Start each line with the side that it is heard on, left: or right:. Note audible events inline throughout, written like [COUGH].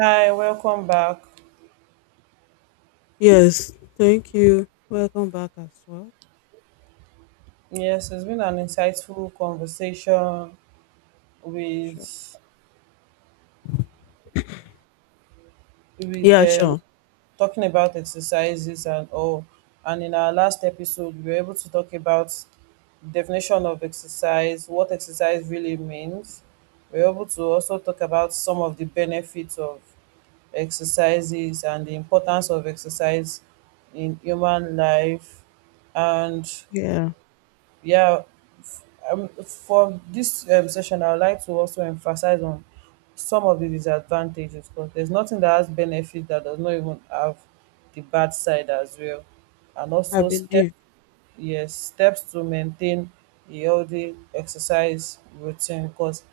right: Hi, welcome back.
left: Yes, thank you. Welcome back as well.
right: Yes, it's been an insightful conversation
left: Sure.
right: with
left: Yeah,
right: with
left: sure.
right: talking about exercises and all. And in our last episode, we were able to talk about definition of exercise, what exercise really means. We were able to also talk about some of the benefits of exercises and the importance of exercise in human life. And
left: Yeah,
right: yeah, for this session, I would like to also emphasize on some of the disadvantages because there's nothing that has benefit that does not even have the bad side as well. And
left: I
right: also step
left: believe.
right: Yes, steps to maintain a healthy exercise routine because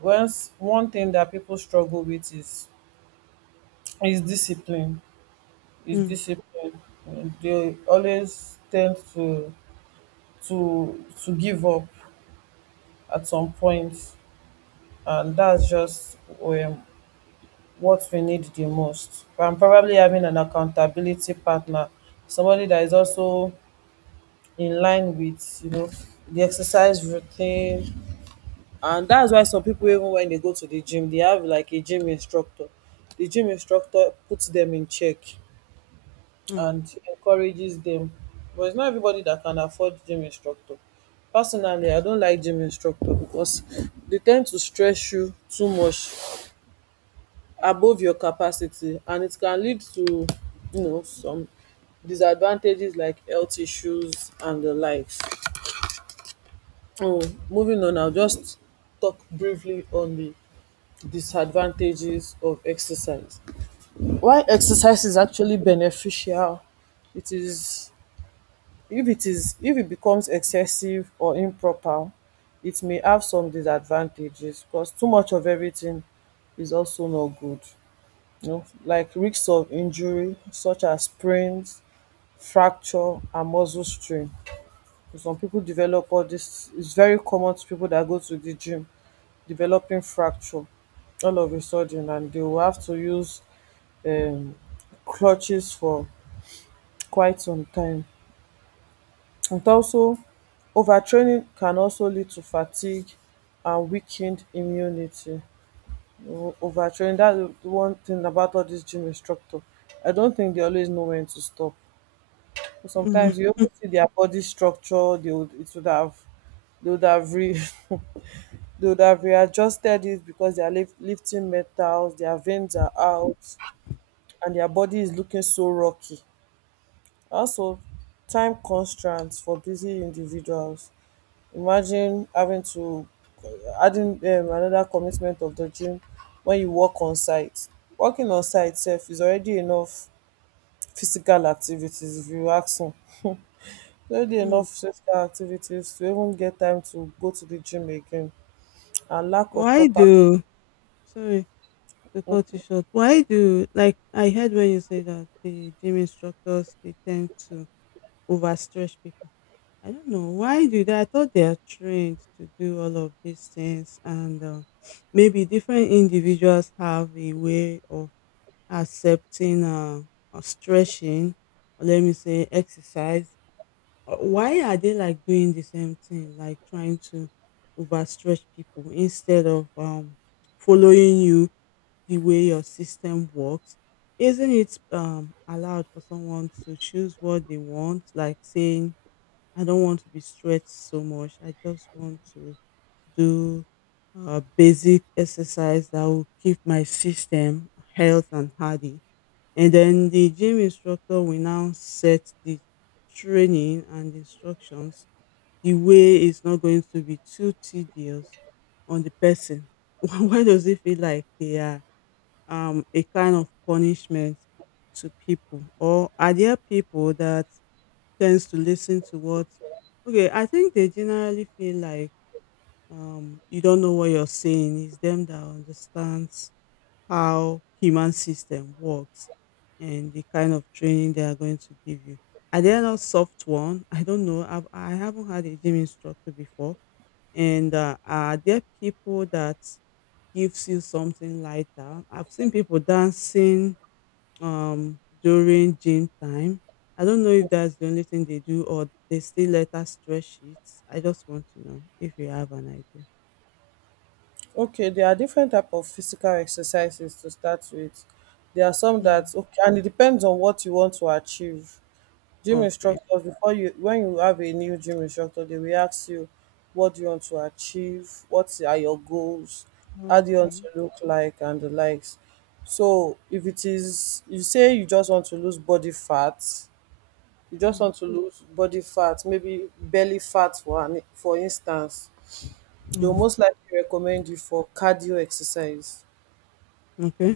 right: once one thing that people struggle with is discipline. Is
left: Mm,
right: discipline. They always tend to to give up at some point, and that's just um, what we need the most. And probably having an accountability partner, somebody that is also in line with you know the exercise routine. And that's why some people, even when they go to the gym, they have like a gym instructor. The gym instructor puts them in check
left: mm,
right: and encourages them, but it's not everybody that can afford gym instructor. Personally, I don't like gym instructor because they tend to stress you too much above your capacity, and it can lead to you know some disadvantages like health issues and the likes. Oh, moving on, I'll just talk briefly on the disadvantages of exercise. Why exercise is actually beneficial, it is if it is if it becomes excessive or improper, it may have some disadvantages because too much of everything is also not good. You know, like risks of injury such as sprains, fracture, and muscle strain. Some people develop all this. It's very common to people that go to the gym developing fracture all of a sudden, and they will have to use um, crutches for quite some time. And also, overtraining can also lead to fatigue and weakened immunity. You Overtraining, that's the one thing about all these gym instructor. I don't think they always know when to stop. So
left: mm,
right: sometimes you even see their body structure, they would have re, [LAUGHS] they would have readjusted it because they are lifting metals, their veins are out, and their body is looking so rocky. Also, time constraints for busy individuals. Imagine having to adding another commitment of the gym when you work on site. Working on site self is already enough physical activities if you ask me. No dey
left: mm.
right: enough physical activities to even get time to go to the gym again, and lack of
left: Why
right: proper
left: do, sorry to cut you short, why do, like, I heard when you say that the gym instructors, they tend to overstretch people. I don't know. Why do that? I thought they are trained to do all of these things, and maybe different individuals have a way of accepting, or stretching, or let me say exercise. Why are they like doing the same thing, like trying to overstretch people instead of following you the way your system works? Isn't it allowed for someone to choose what they want, like saying, I don't want to be stretched so much, I just want to do basic exercise that will keep my system health and hardy? And then the gym instructor will now set the training and instructions the way it's not going to be too tedious on the person. [LAUGHS] Why does it feel like they are a kind of punishment to people? Or are there people that tends to listen to what? Okay, I think they generally feel like you don't know what you're saying. It's them that understands how human system works and the kind of training they are going to give you. Are they not soft one? I don't know. I haven't had a gym instructor before. And are there people that gives you something lighter? I've seen people dancing during gym time. I don't know if that's the only thing they do or they still let us stretch it. I just want to know if you have an idea.
right: okay. There are different type of physical exercises to start with. There are some that okay, and it depends on what you want to achieve. Gym
left: Okay.
right: instructors, before you, when you have a new gym instructor, they will ask you, what do you want to achieve? What are your goals? How do you want to
left: Okay.
right: look like and the likes? So if it is you say you just want to lose body fat, you just
left: హ్మ్.
right: want to lose body fat, maybe belly fat for instance, they'll
left: హ్మ్.
right: most likely recommend you for cardio exercise.
left: Okay.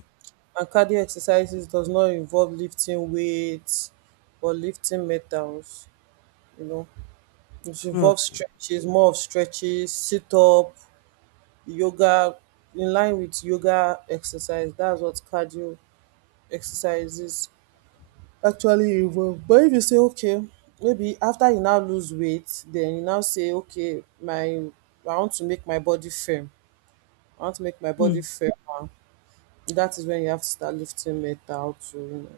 right: And cardio exercises does not involve lifting weights or lifting metals, you know. It involves
left: okay.
right: stretches, more of stretches, sit up, yoga, in line with yoga exercise. That's what cardio exercises actually involve. But if you say okay, maybe after you now lose weight, then you now say okay, my I want to make my body firm, I want to make my
left: హ్మ్.
right: body firmer. That is when you have to start lifting metal to, you know,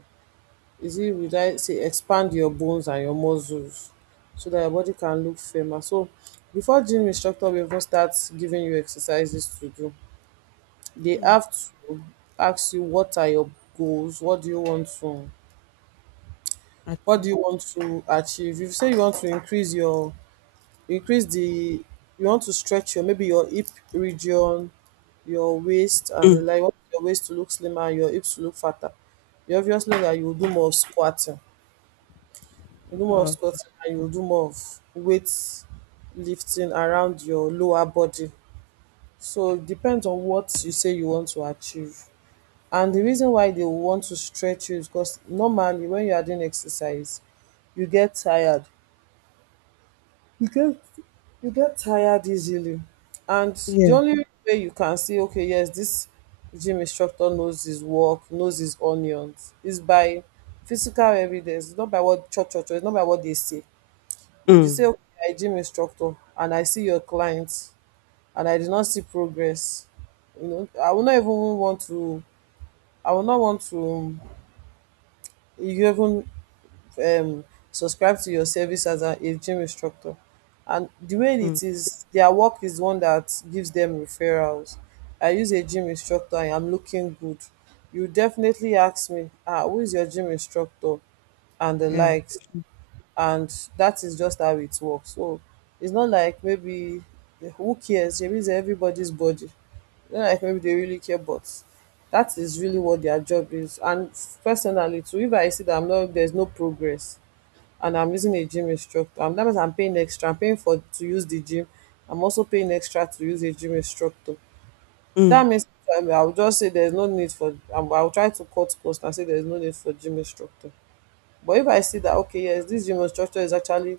right: is it, would I say, expand your bones and your muscles so that your body can look firmer. So before gym instructor will even start giving you exercises to do, they
left: హ్మ్.
right: have to ask you, what are your goals? What
left: అచ్చా!
right: do you want to achieve? If you say you want to increase your increase the you want to stretch your maybe your hip region, your waist and the
left: హ్మ్.
right: like, you want your waist to look slimmer and your hips to look fatter, you obviously that you will do more of squatting.
left: Okay.
right: You will do more of weight lifting around your lower body. So it depends on what you say you want to achieve. And the reason why they will want to stretch you is because normally when you are doing exercise you get tired. You get you get tired easily. And the
left: yeah!
right: only way you can see, okay, yes, this gym instructor knows his work, knows his onions, is by physical evidence. It's not by what cho cho cho, it's not by what they say. If you
left: హ్మ్.
right: say, okay, I gym instructor and I see your clients and I did not see progress, you know, I will not want to even um subscribe to your service as a gym instructor. And the way
left: హ్మ్.
right: it is, their work is one that gives them referrals. I use a gym instructor, I'm looking good. You definitely ask me, ah, who is your gym instructor and the
left: yeah!
right: likes.
left: Hmm.
right: And that is just how it works. So it's not like maybe who cares, maybe it's everybody's body. It's not like maybe they really care, but that is really what their job is. And personally too, if I see that I'm not there's no progress and I'm using a gym instructor. That means I'm paying extra. I'm paying for to use the gym. I'm also paying extra to use a gym instructor.
left: హ్మ్.
right: That means I'll just say there's no need for. I'll try to cut cost and say there's no need for gym instructor. But if I see that okay, yes, this gym instructor is actually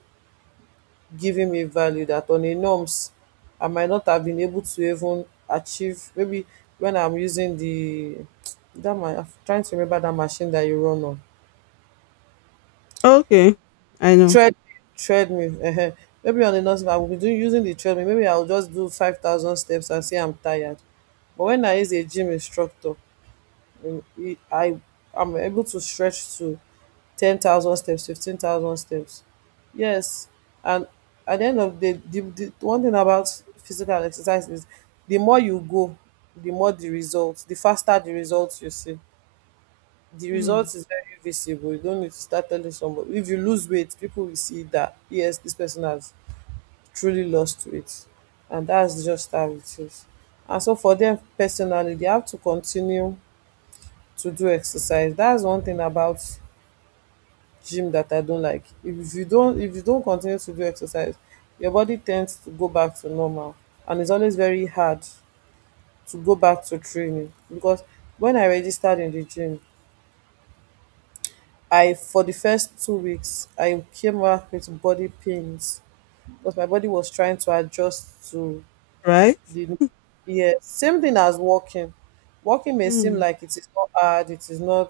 right: giving me value that on a norms, I might not have been able to even achieve. Maybe when I'm using I'm trying to remember that machine that you run on.
left: Okay. I know.
right: Tread Treadmill, maybe on the non I will be doing using the treadmill, maybe I will just do 5,000 steps and say I'm tired. But when I is a gym instructor, e I I'm able to stretch to 10,000 steps, 15,000 steps. Yes, and at the end of the one thing about physical exercise is the more you go, the more the results. The faster the results you see, the
left: హ్మ్.
right: result is very visible. You don't need to start telling somebody. If you lose weight, people will see that yes, this person has truly lost weight, and that's just how it is. And so for them personally, they have to continue to do exercise. That's one thing about gym that I don't like. If you don't continue to do exercise, your body tends to go back to normal, and it's always very hard to go back to training because when I registered in the gym, I for the first 2 weeks, I came back with body pains because my body was trying to adjust to
left: Right?
right: the yeah, same thing as walking. Walking may seem
left: హ్మ్.
right: like it is not hard. It is not.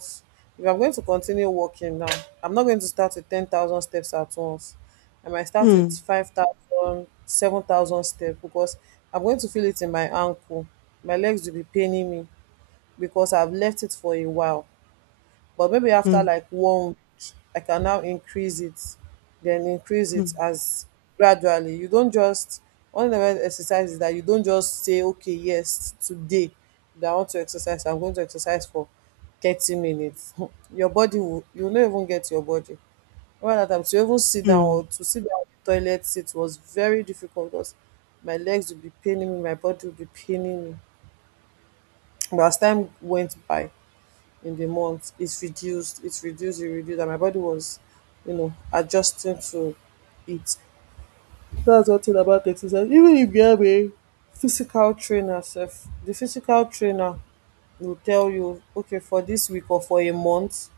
right: If I'm going to continue walking now, I'm not going to start with 10,000 steps at once. I might start
left: హ్మ్.
right: with 5,000, 7,000 steps because I'm going to feel it in my ankle. My legs will be paining me because I've left it for a while. But maybe after
left: హ్మ్.
right: like one week, I can now increase it, then increase it
left: హ్మ్.
right: as gradually. You don't just One of the exercise is that you don't just say okay, yes, today that I want to exercise, I'm going to exercise for 30 minutes. [LAUGHS] Your body will, you no even get your body over that time to even sit down,
left: హ్మ్.
right: or to sit down on the toilet seat was very difficult because my legs will be paining me, my body will be paining me. But as time went by, in the month, it's reduced, It's reduced, it reduced, and my body was, you know, adjusting to it. That's one thing about exercise. Even if you have a physical trainer sef, the physical trainer will tell you, okay, for this week or for a month,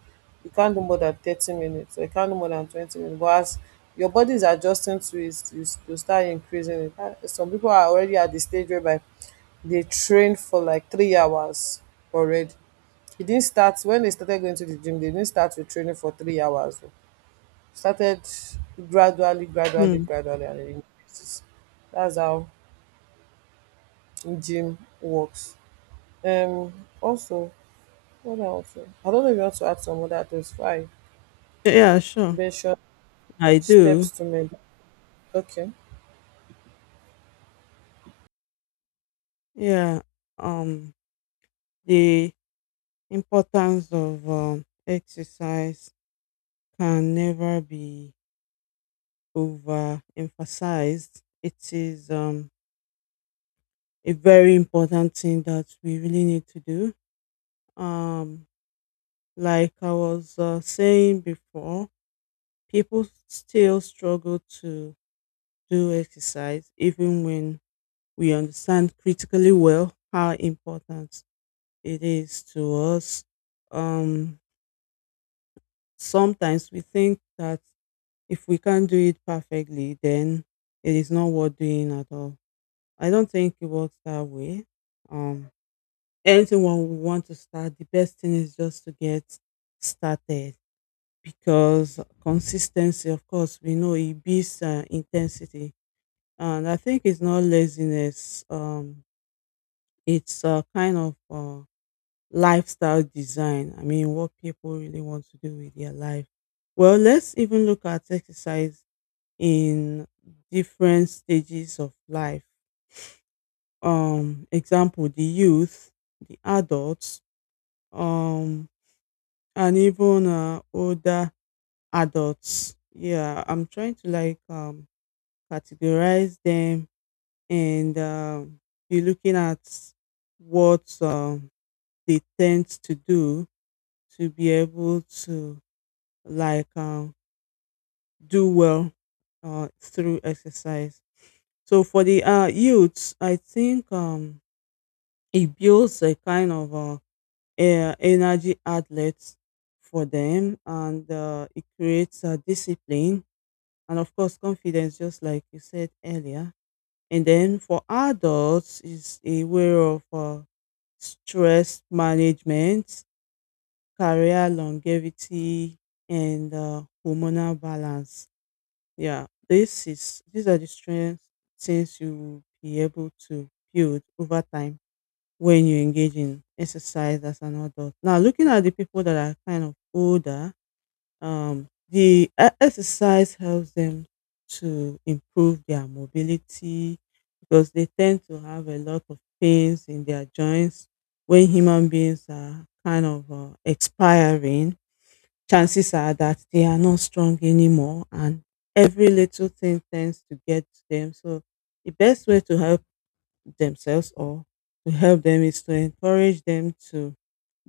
right: you can't do more than 30 minutes, or you can't do more than 20 minutes. But as your body is adjusting to it, you start increasing it. Ah, some people are already at the stage whereby they train for like 3 hours already. He didn't start, when they started going to the gym, they didn't start with training for 3 hours. Oh. Started gradually, gradually,
left: హ్మ్.
right: gradually, and it increases. That's how gym works. Um, Also, what else? I don't know if you want to add some other things. Fine.
left: Yeah, sure.
right: Mention
left: I
right: steps
left: do.
right: to me. Okay.
left: Yeah. Um, the importance of, um, exercise can never be overemphasized. It is, a very important thing that we really need to do. Um, like I was saying before, people still struggle to do exercise even when we understand critically well how important it is to us. Um, Sometimes we think that if we can't do it perfectly, then it is not worth doing at all. I don't think it works that way. Um, Anyone we want to start, the best thing is just to get started because consistency, of course, we know it beats intensity. And I think it's not laziness, it's a kind of lifestyle design. I mean, what people really want to do with their life. Well, let's even look at exercise in different stages of life. Example, the youth, the adults, um and even older adults. Yeah, I'm trying to like categorize them and be looking at what they tend to do to be able to like do well through exercise. So for the youths, I think it builds a kind of energy outlet for them and it creates a discipline and of course confidence just like you said earlier. And then for adults is a way of stress management, career longevity, and hormonal balance. Yeah, this is these are the strengths, things you will be able to build over time when you engage in exercise as an adult. Now, looking at the people that are kind of older, the exercise helps them to improve their mobility because they tend to have a lot of pains in their joints when human beings are kind of expiring. Chances are that they are not strong anymore, and every little thing tends to get to them. So, the best way to help themselves or to help them is to encourage them to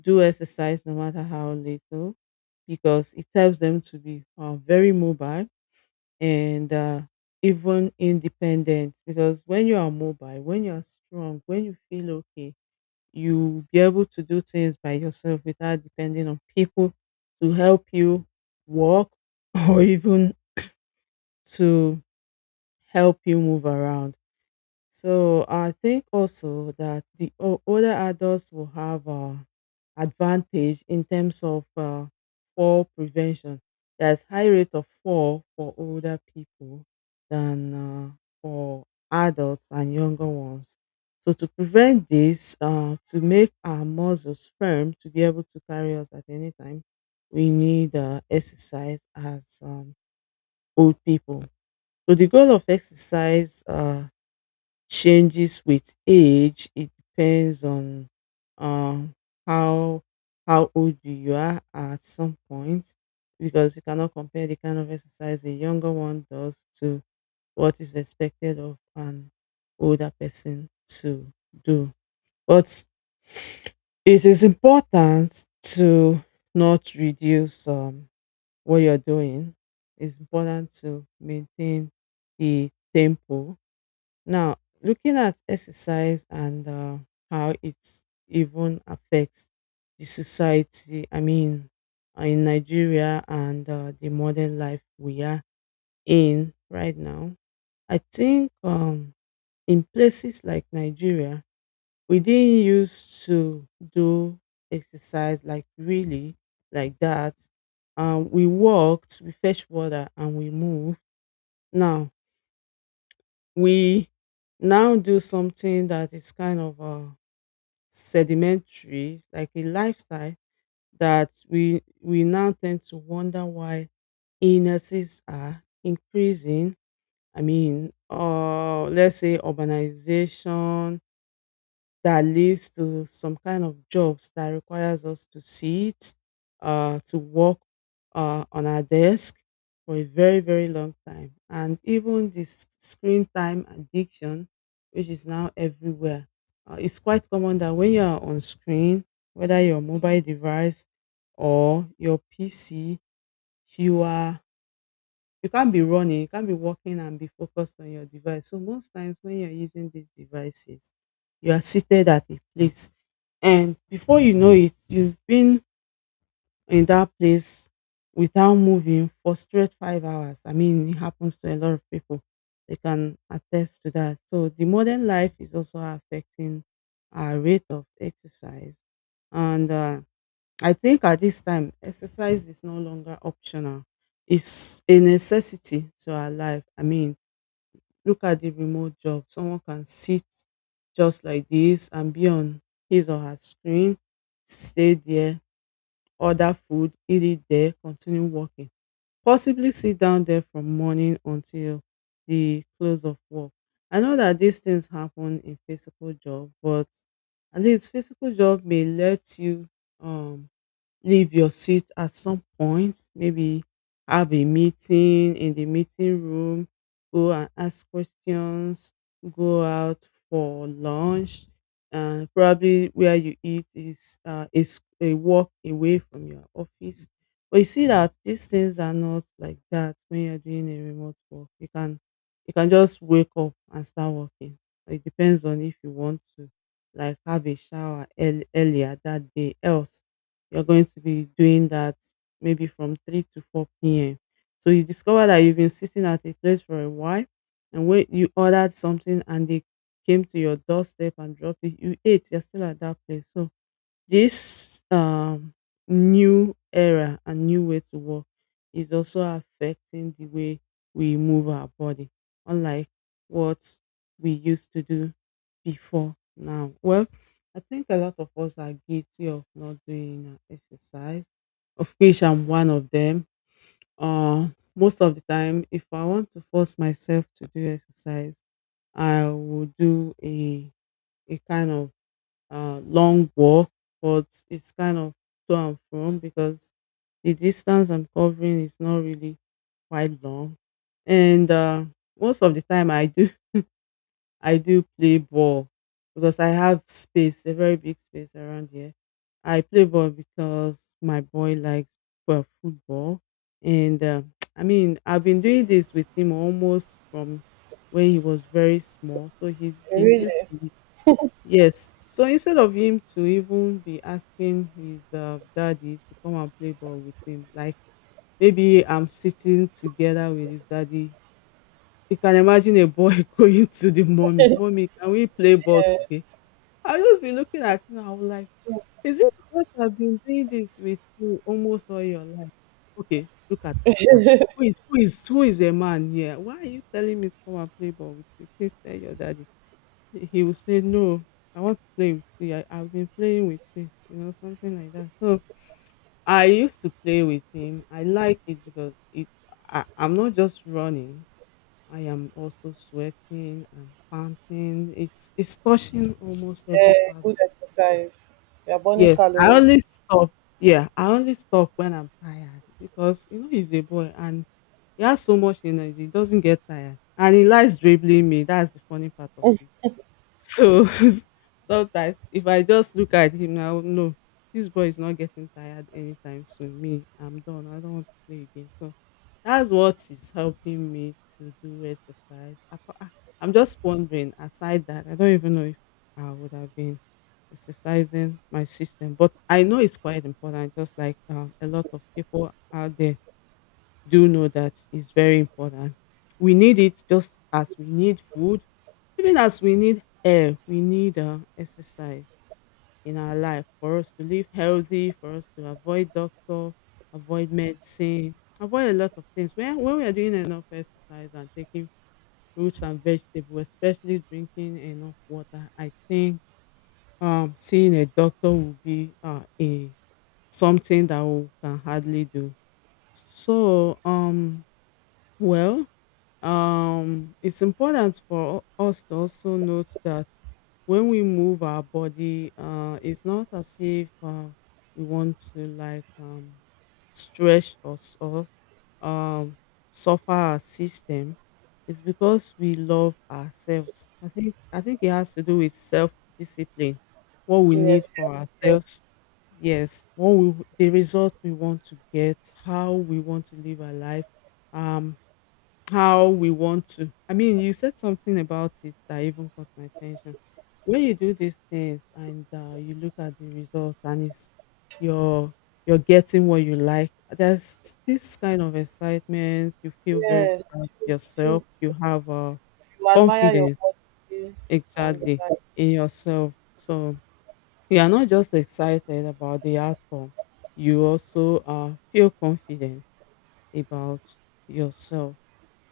left: do exercise no matter how little, because it helps them to be very mobile and even independent. Because when you are mobile, when you are strong, when you feel okay, you'll be able to do things by yourself without depending on people to help you walk [LAUGHS] or even to help you move around. So I think also that the older adults will have advantage in terms of fall prevention. There's high rate of fall for older people than for adults and younger ones. So to prevent this, to make our muscles firm to be able to carry us at any time, we need exercise as old people. So the goal of exercise changes with age. It depends on um, how old you are at some point, because you cannot compare the kind of exercise a younger one does to what is expected of an older person to do. But it is important to not reduce what you're doing. It's important to maintain the tempo now, looking at exercise and how it even affects the society. I mean, in Nigeria and the modern life we are in right now, I think in places like Nigeria, we didn't used to do exercise like really like that. We walked, we fetched water, and we moved. Now, we now do something that is kind of sedimentary, like a lifestyle that we now tend to wonder why illnesses are increasing. I mean, let's say urbanization, that leads to some kind of jobs that requires us to sit, to work on our desk for a very, very long time. And even this screen time addiction, which is now everywhere, it's quite common that when you are on screen, whether your mobile device or your PC, you are you can't be running, you can't be walking and be focused on your device. So most times when you're using these devices, you are seated at a place. And before you know it, you've been in that place without moving for straight 5 hours. I mean, it happens to a lot of people. They can attest to that. So the modern life is also affecting our rate of exercise. And I think at this time, exercise is no longer optional. It's a necessity to our life. I mean, look at the remote job. Someone can sit just like this and be on his or her screen, stay there, order food, eat it there, continue working. Possibly sit down there from morning until the close of work. I know that these things happen in physical job, but at least physical job may let you um leave your seat at some point, maybe have a meeting in the meeting room, go and ask questions, go out for lunch, and probably where you eat is a walk away from your office. But you see that these things are not like that when you're doing a remote work. You can just wake up and start working. It depends on if you want to like have a shower earlier that day. Else you're going to be doing that maybe from 3 to 4 p.m. So you discover that you've been sitting at a place for a while, and when you ordered something and they came to your doorstep and dropped it, you ate, you're still at that place. So this new era and new way to work is also affecting the way we move our body, unlike what we used to do before now. Well, I think a lot of us are guilty of not doing exercise, of which I'm one of them. Uh, Most of the time, if I want to force myself to do exercise, I will do a kind of long walk, but it's kind of to and from because the distance I'm covering is not really quite long. And most of the time, I do [LAUGHS] I do play ball because I have space, a very big space around here. I play ball because my boy likes well, football, and [TSK] I mean I've been doing this with him almost from when he was very small, so he's used
right: Really?
left: to it. Yes. So instead of him to even be asking his daddy to come and play ball with him, like maybe I'm sitting together with his daddy. You can imagine a boy [LAUGHS] going to the mommy, mommy, can we play ball
right: Yeah,
left: today? I'll just be looking at him. I was like, is it because I've been doing this with you almost all your life? Okay, look at us now. Who is a man here? Why are you telling me to come and play ball with you? Please tell your daddy he will say no. I want to play with you. I've been playing with you you know something like that. So I used to play with him. I like it because it I'm not just running, I am also sweating, I'm panting, it's touching almost every
right: yeah,
left: part of
right: good exercise. You are burning
left: yes. I
right: calories.
left: only stop, yeah, I only stop when I'm tired, because you know he's a boy and he has so much energy, he doesn't get tired, and he likes dribbling me. That's the funny part of it. So [LAUGHS] sometimes if I just look at him now, no, this boy is not getting tired anytime soon. Me, I'm done. I don't want to play again. So that's what is helping me to do exercise. I'm just wondering, aside that, I don't even know if I would have been exercising my system, but I know it's quite important. Just like a lot of people out there do know that is very important. We need it just as we need food, even as we need air, we need exercise in our life, for us to live healthy, for us to avoid doctor, avoid medicine, avoid a lot of things. When we are doing enough exercise and taking fruits and vegetables, especially drinking enough water, I think seeing a doctor will be a something that we can hardly do. So, um, well, it's important for us to also note that when we move our body, it's not as if we want to like stretch us or um, suffer our system. It's because we love ourselves. I think it has to do with self discipline, what we need
right: Yes.
left: for
right: Yes.
left: ourselves. Yes, what we the result we want to get, how we want to live our life, um, how we want to. I mean, you said something about it that even caught my attention. When you do these things and you look at the result and it's you're you're getting what you like, there's this kind of excitement. You feel very
right: Yes.
left: proud of
right: You, you,
left: yourself. You have
right: you admire your
left: confidence
right: body and
left: exactly in yourself. So you are not just excited about the outcome. You also feel confident about yourself.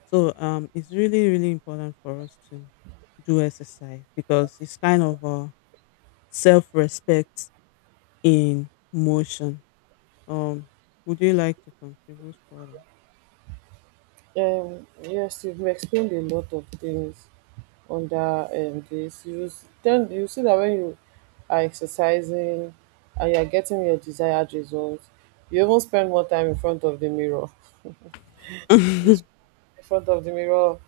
left: So it's really, really important for us to do exercise, because it's kind of a self-respect in motion. Um, would you like to contribute
right: Yes, you've explained a lot of things under this. You s- then you see that when you are exercising and you are getting your desired results, you even spend more time in front of the mirror. [LAUGHS] You
left: further?
right: spend in front of the mirror,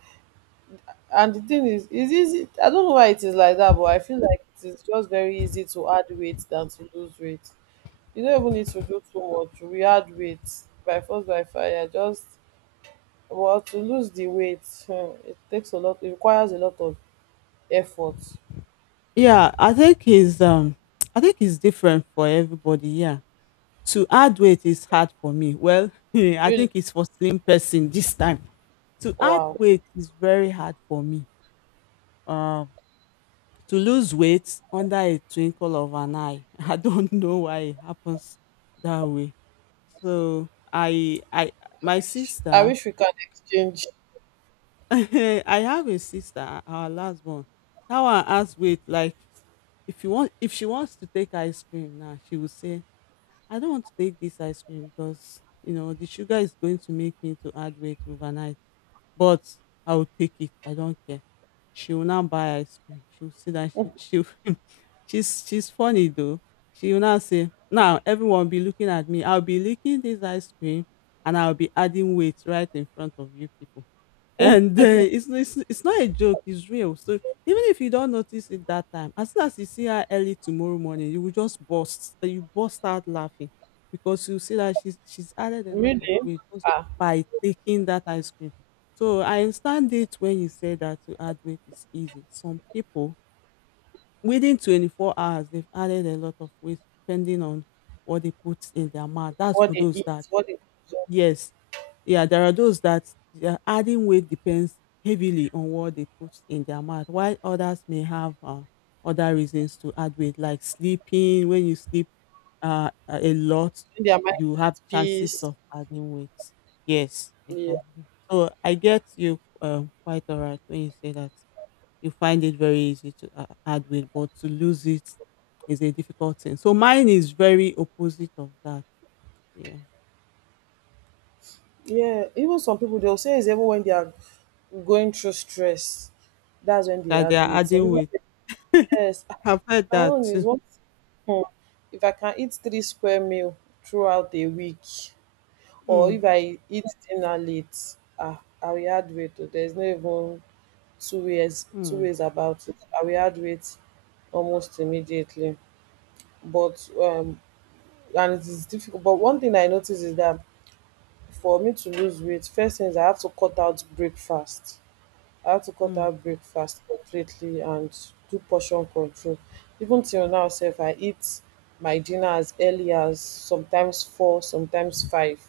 right: and the thing is easy. I don't know why it is like that, but I feel like it is just very easy to add weight than to lose weight. You don't even need to do too much. We add weight by force by fire. Just well, to lose the weight, hmm, it takes a lot. It requires a lot of effort.
left: [LAUGHS] Yeah, I think it's different for everybody, yeah. To add weight is hard for me. Well, [LAUGHS] I
right: Really,
left: think it's for slim person this time. To add
right: wow.
left: weight is very hard for me. Um. To lose weight under a twinkle of an eye. [LAUGHS] I don't know why it happens that way. So I my
right: I
left: sister
right: wish we can exchange.
left: [LAUGHS] I have a sister, our last one. That one has weight like if you want if she wants to take ice cream now, she will say, I don't want to take this ice cream because you know the sugar is going to make me to add weight overnight. But I will take it. I don't care. She will now buy ice cream. She will see that she [LAUGHS] she's funny though. She will now say, now everyone be looking at me. I'll be licking this ice cream and I'll be adding weight right in front of you people. And it's not a joke, it's real. So even if you don't notice it that time, as soon as you see her early tomorrow morning you will just burst you burst out laughing, because you see that she's added a lot of
right: Really,
left: weight just
right: ah,
left: by taking that ice cream. So I understand it when you say that to add weight is easy. Some people within 24 hours they've added a lot of weight, depending on what they put in their mouth. That's
right: what
left: for
right: they
left: those
right: eat,
left: that
right: what they consume,
left: yes. Yeah, there are those that their adding weight depends heavily on what they put in their mouth, while others may have other reasons to add weight, like sleeping. When you sleep a lot,
right: when their mind
left: you
right: is
left: have
right: at
left: chances
right: peace.
left: of adding weight. Yes,
right: Yeah,
left: exactly. So I get you quite all right when you say that you find it very easy to add weight, but to lose it is a difficult thing. So mine is very opposite of that. Yeah,
right: yeah. Even some people they'll say it's even when they are going through stress, that's when they
left: that they
right: add
left: are
right: weight. Some
left: adding
right: people
left: weight.
right: say yes. Ah,
left: I've heard
right: my
left: that
right: own is
left: too.
right: what. Hmm, if I can eat three square meal throughout a week, or if
left: Mm,
right: I eat dinner late, ah, I will add weight. Oh. There's no even two ways two
left: mm,
right: ways about it. I will add weight almost immediately. But and it is difficult. But one thing I notice is that for me to lose weight, first things I have to cut out breakfast. I have to cut
left: mm.
right: out breakfast completely and do portion control. Even till now, self, I eat my dinner as early as sometimes four, sometimes five.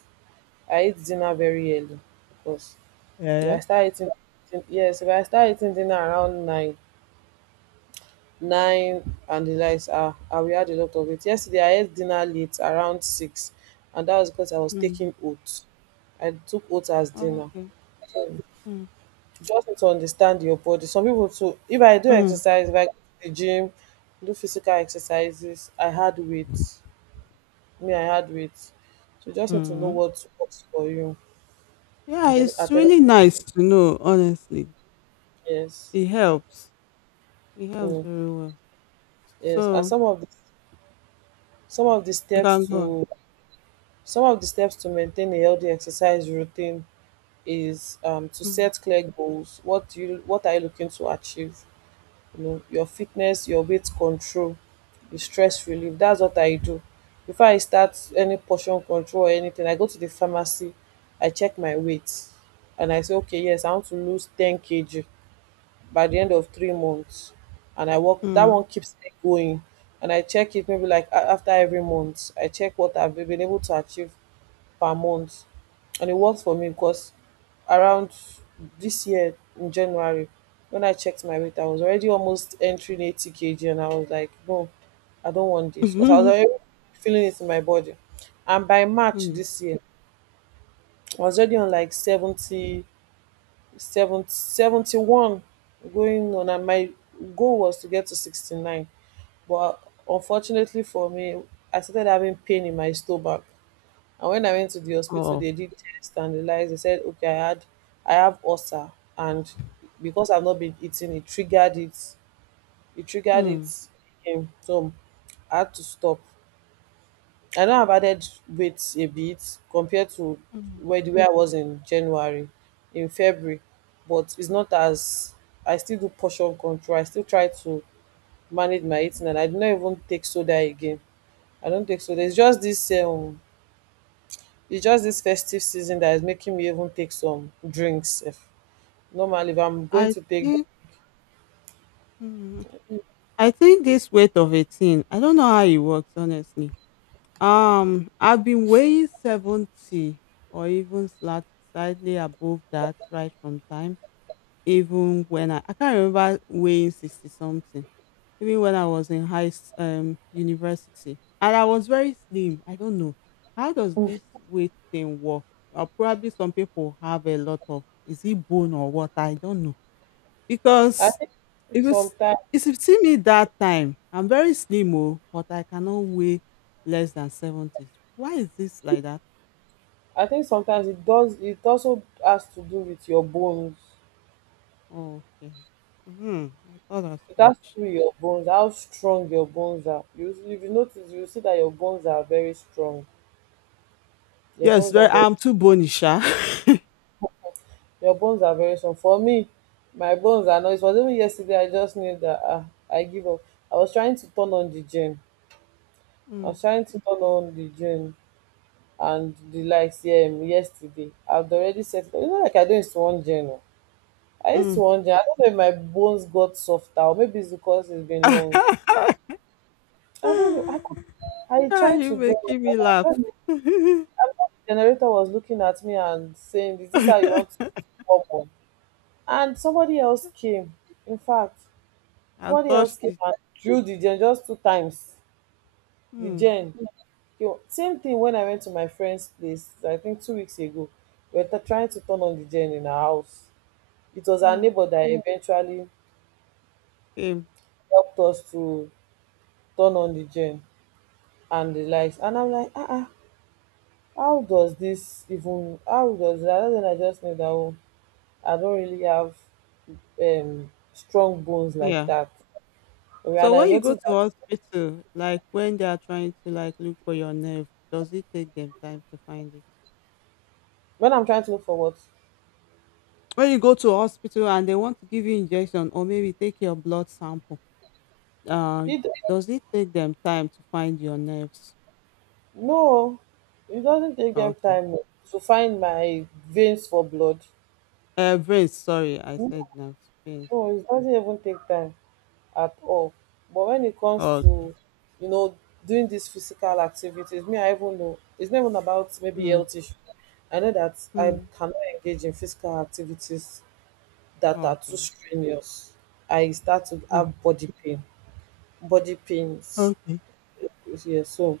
right: I eat dinner very early, because. If I
left: Yeah.
right: start eating, yes, if I start eating dinner around nine, nine and the likes, ah, I will add a lot of it. Yesterday I ate dinner late around six, and that was because I was
left: Mm.
right: taking oats. I took oats as
left: Oh,
right: dinner.
left: okay. Mm,
right: You just need to understand your body. Some people too. If I do
left: mm,
right: exercise, if I go to the gym, do physical exercises, I had weight. Me, I had weight. So you just need to know
left: mm.
right: what works for you.
left: Yeah,
right: And every,
left: it's
right: at every
left: really nice to know, honestly.
right: yes,
left: It helps. It helps
right: mm,
left: very well.
right: yes. And
left: So
right: some of the
left: you can
right: steps
left: go on.
right: to some of the steps to maintain a healthy exercise routine is to
left: Mm,
right: set clear goals. What do you what are you looking to achieve? You know, your fitness, your weight control, the stress relief. That's what I do. Before I start any portion control or anything, I go to the pharmacy, I check my weight, and I say, okay, yes, I want to lose 10 kg by the end of 3 months. And I work that
left: mm.
right: one keeps me going. And I check it maybe like a- after every month. I check what I've been able to achieve per month, and it worked for me because around this year in January when I checked my weight I was already almost entering 80 kg and I was like no, I don't want this because I was already
left: [LAUGHS]
right: feeling it in my body, and by March
left: Mm.
right: this year I was already on like 70, 70, 71, going on, and my goal was to get to 69. But unfortunately for me I started having pain in my stomach, and when I went to the hospital,
left: Oh.
right: they did test and realized, they said, okay, I had, I have ulcer, and because I've not been eating, it triggered it. It triggered it
left: Mm,
right: again. So I had to stop. I know I've added weight a bit compared to
left: mm.
right: where the way I was in January, in February, but it's not as I still do portion control. I still try to manage my eating, and I do not even take soda again. I don't take soda. It's just this it's just this festive season that is making me even take some drinks. If normally, if I'm going
left: I
right: to take,
left: think mm, I think this weight of 18. I don't know how it works, honestly. I've been weighing 70 or even slightly above that right from time. Even when I can't remember weighing 60 something, even when I was in university and I was very slim. I don't know how does this weight thing work. Or probably some people have a lot of is it bone or what? I don't know
right: I
left: because
right: think
left: because
right: sometimes,
left: if you see me that time, I'm very slim oh, but I cannot weigh less than 70. Why is this like that?
right: I think sometimes it does. It also has to do with your bones.
left: Oh, okay. Hmm, I thought as
right: It has to
left: much.
right: do with your bones, how strong your bones are. You, if you notice, you see that your bones are very strong. Your
left: Yes,
right: bones are
left: very,
right: very,
left: I'm too bony, sha.
right: your bones are very strong. For me, my bones are not. It was even yesterday. I just knew that ah, I give up. I was trying to turn on the gym.
left: [LAUGHS]
right: I
left: Mm.
right: was trying to turn on the gym and the likes yeah, yesterday. I have already set it up. It's not like I do it to one journal. I used to
left: Mm.
right: one journal. I don't know if my bones got softer or maybe it's because it's been long.
left: [LAUGHS]
right: I don't know. I could, I
left: Ah,
right: tried
left: you
right: to draw it,
left: making
right: but
left: me
right: I thought
left: laugh.
right: like-
left: [LAUGHS] I
right: I felt the generator was looking at me and saying, is this how you want to work on? And somebody else came. In fact, somebody else
left: touched
right: came
left: it.
right: and drew the gen just two times. The
left: Hmm.
right: gen. Yo, same thing when I went to my friend's place, I think 2 weeks ago. We were t- trying to turn on the gen in our house. It was our
left: Hmm.
right: neighbor that mm, eventually
left: Same.
right: helped us to turn on the gen and the lights. And I'm like, ah, ah, how does this even, how does that? And then I just knew that oh, I don't really have strong bones like
left: Yeah.
right: that. And
left: So
right: I
left: when you go
right: noticed
left: to
right: that
left: hospital, like when they are trying to like look for your nerve, does it take them time to find it?
right: when I'm trying to look for what,
left: When you go to hospital and they want to give you injection or maybe take your blood sample, uh,
right: it,
left: does it take them time to find your nerves?
right: no, it doesn't take them
left: Okay.
right: time oh, to find my veins for blood.
left: Veins, sorry, I said nerves, veins.
right: No, it doesn't even take time at all. But when it comes to,
left: Okay.
right: you know, doing these physical activities, me, I even know it's not even about maybe
left: Mm,
right: health issue. I know that I
left: mm.
right: cannot engage in physical activities that are too
left: Okay.
right: strenuous. I start to
left: Mm.
right: have body pain, body pains.
left: Okay.
right: Yeah, so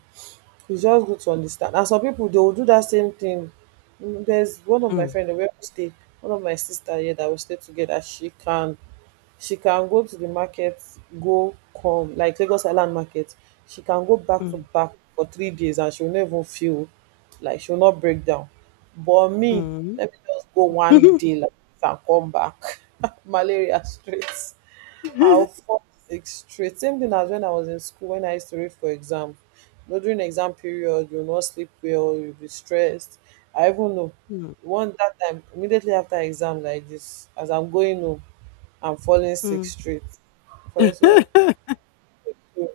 right: it's just good to understand. And some people they will do that same thing. Mm, there's one of my
left: Mm,
right: friend we will stay, one of my sister here that we stay together. She can go to the market go come like Lagos Island market. She can go back to
left: mm,
right: back for 3 days and she will never feel like she will not break down. But me,
left: mm.
right: let me just go one day like this and come back. [LAUGHS] Malaria straight. How
left: [LAUGHS]
right: 4-6 straight. Same thing as when I was in school when I used to read for exam. You know, during exam period, you will not sleep well, you'll be stressed. I even know
left: Mm,
right: one that time immediately after exam like this, as I'm going home, and falling sick
left: mm.
right: straight. For so
left: [LAUGHS]
right: you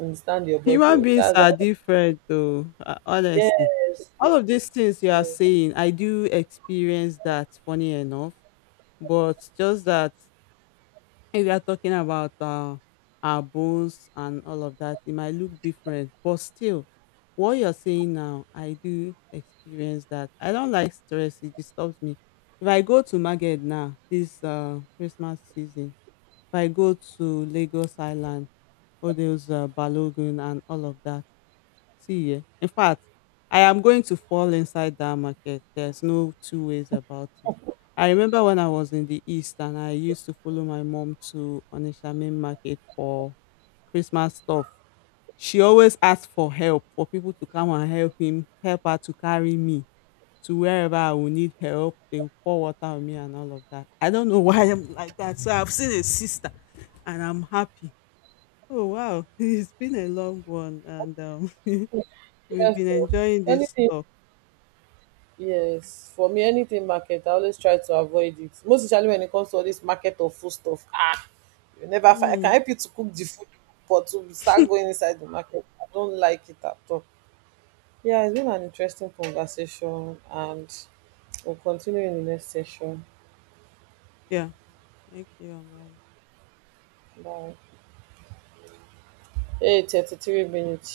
right: understand your body.
left: Human
right: Oh.
left: beings
right: That's like,
left: are different though, honestly,
right: yes, yes,
left: all of these things you are
right: yes.
left: saying I do experience, that funny enough. But just that if you are talking about our bones and all of that, it might look different, but still, what you're saying now, I do experience that. I don't like stress; it disturbs me. If I go to market now this Christmas season, if I go to Lagos Island, all those Balogun and all of that. See yeah. In fact, I am going to fall inside that market. There's no two ways about it. I remember when I was in the East and I used to follow my mom to Onitsha main market for Christmas stuff. She always asked for help for people to come and help him, help her to carry me to wherever I will need help. They will pour water on me and all of that. I don't know [LAUGHS] why I'm like that. So I've seen a sister and I'm happy. Oh wow, [LAUGHS] it's been a long one and we've
right: Yes,
left: been
right: oh.
left: enjoying this
right: Anything,
left: talk.
right: yes. For me, anything market, I always try to avoid it. Most especially when it comes to all this market of food stuff. Ah, you never find. I can
left: Mm,
right: help you to cook the food, but to start going inside the market, I don't like it at all. Yeah, it's been an interesting conversation, and we'll continue in the next session.
left: yeah. Thank you and bye.
right: Bye. Hey, 33 minutes.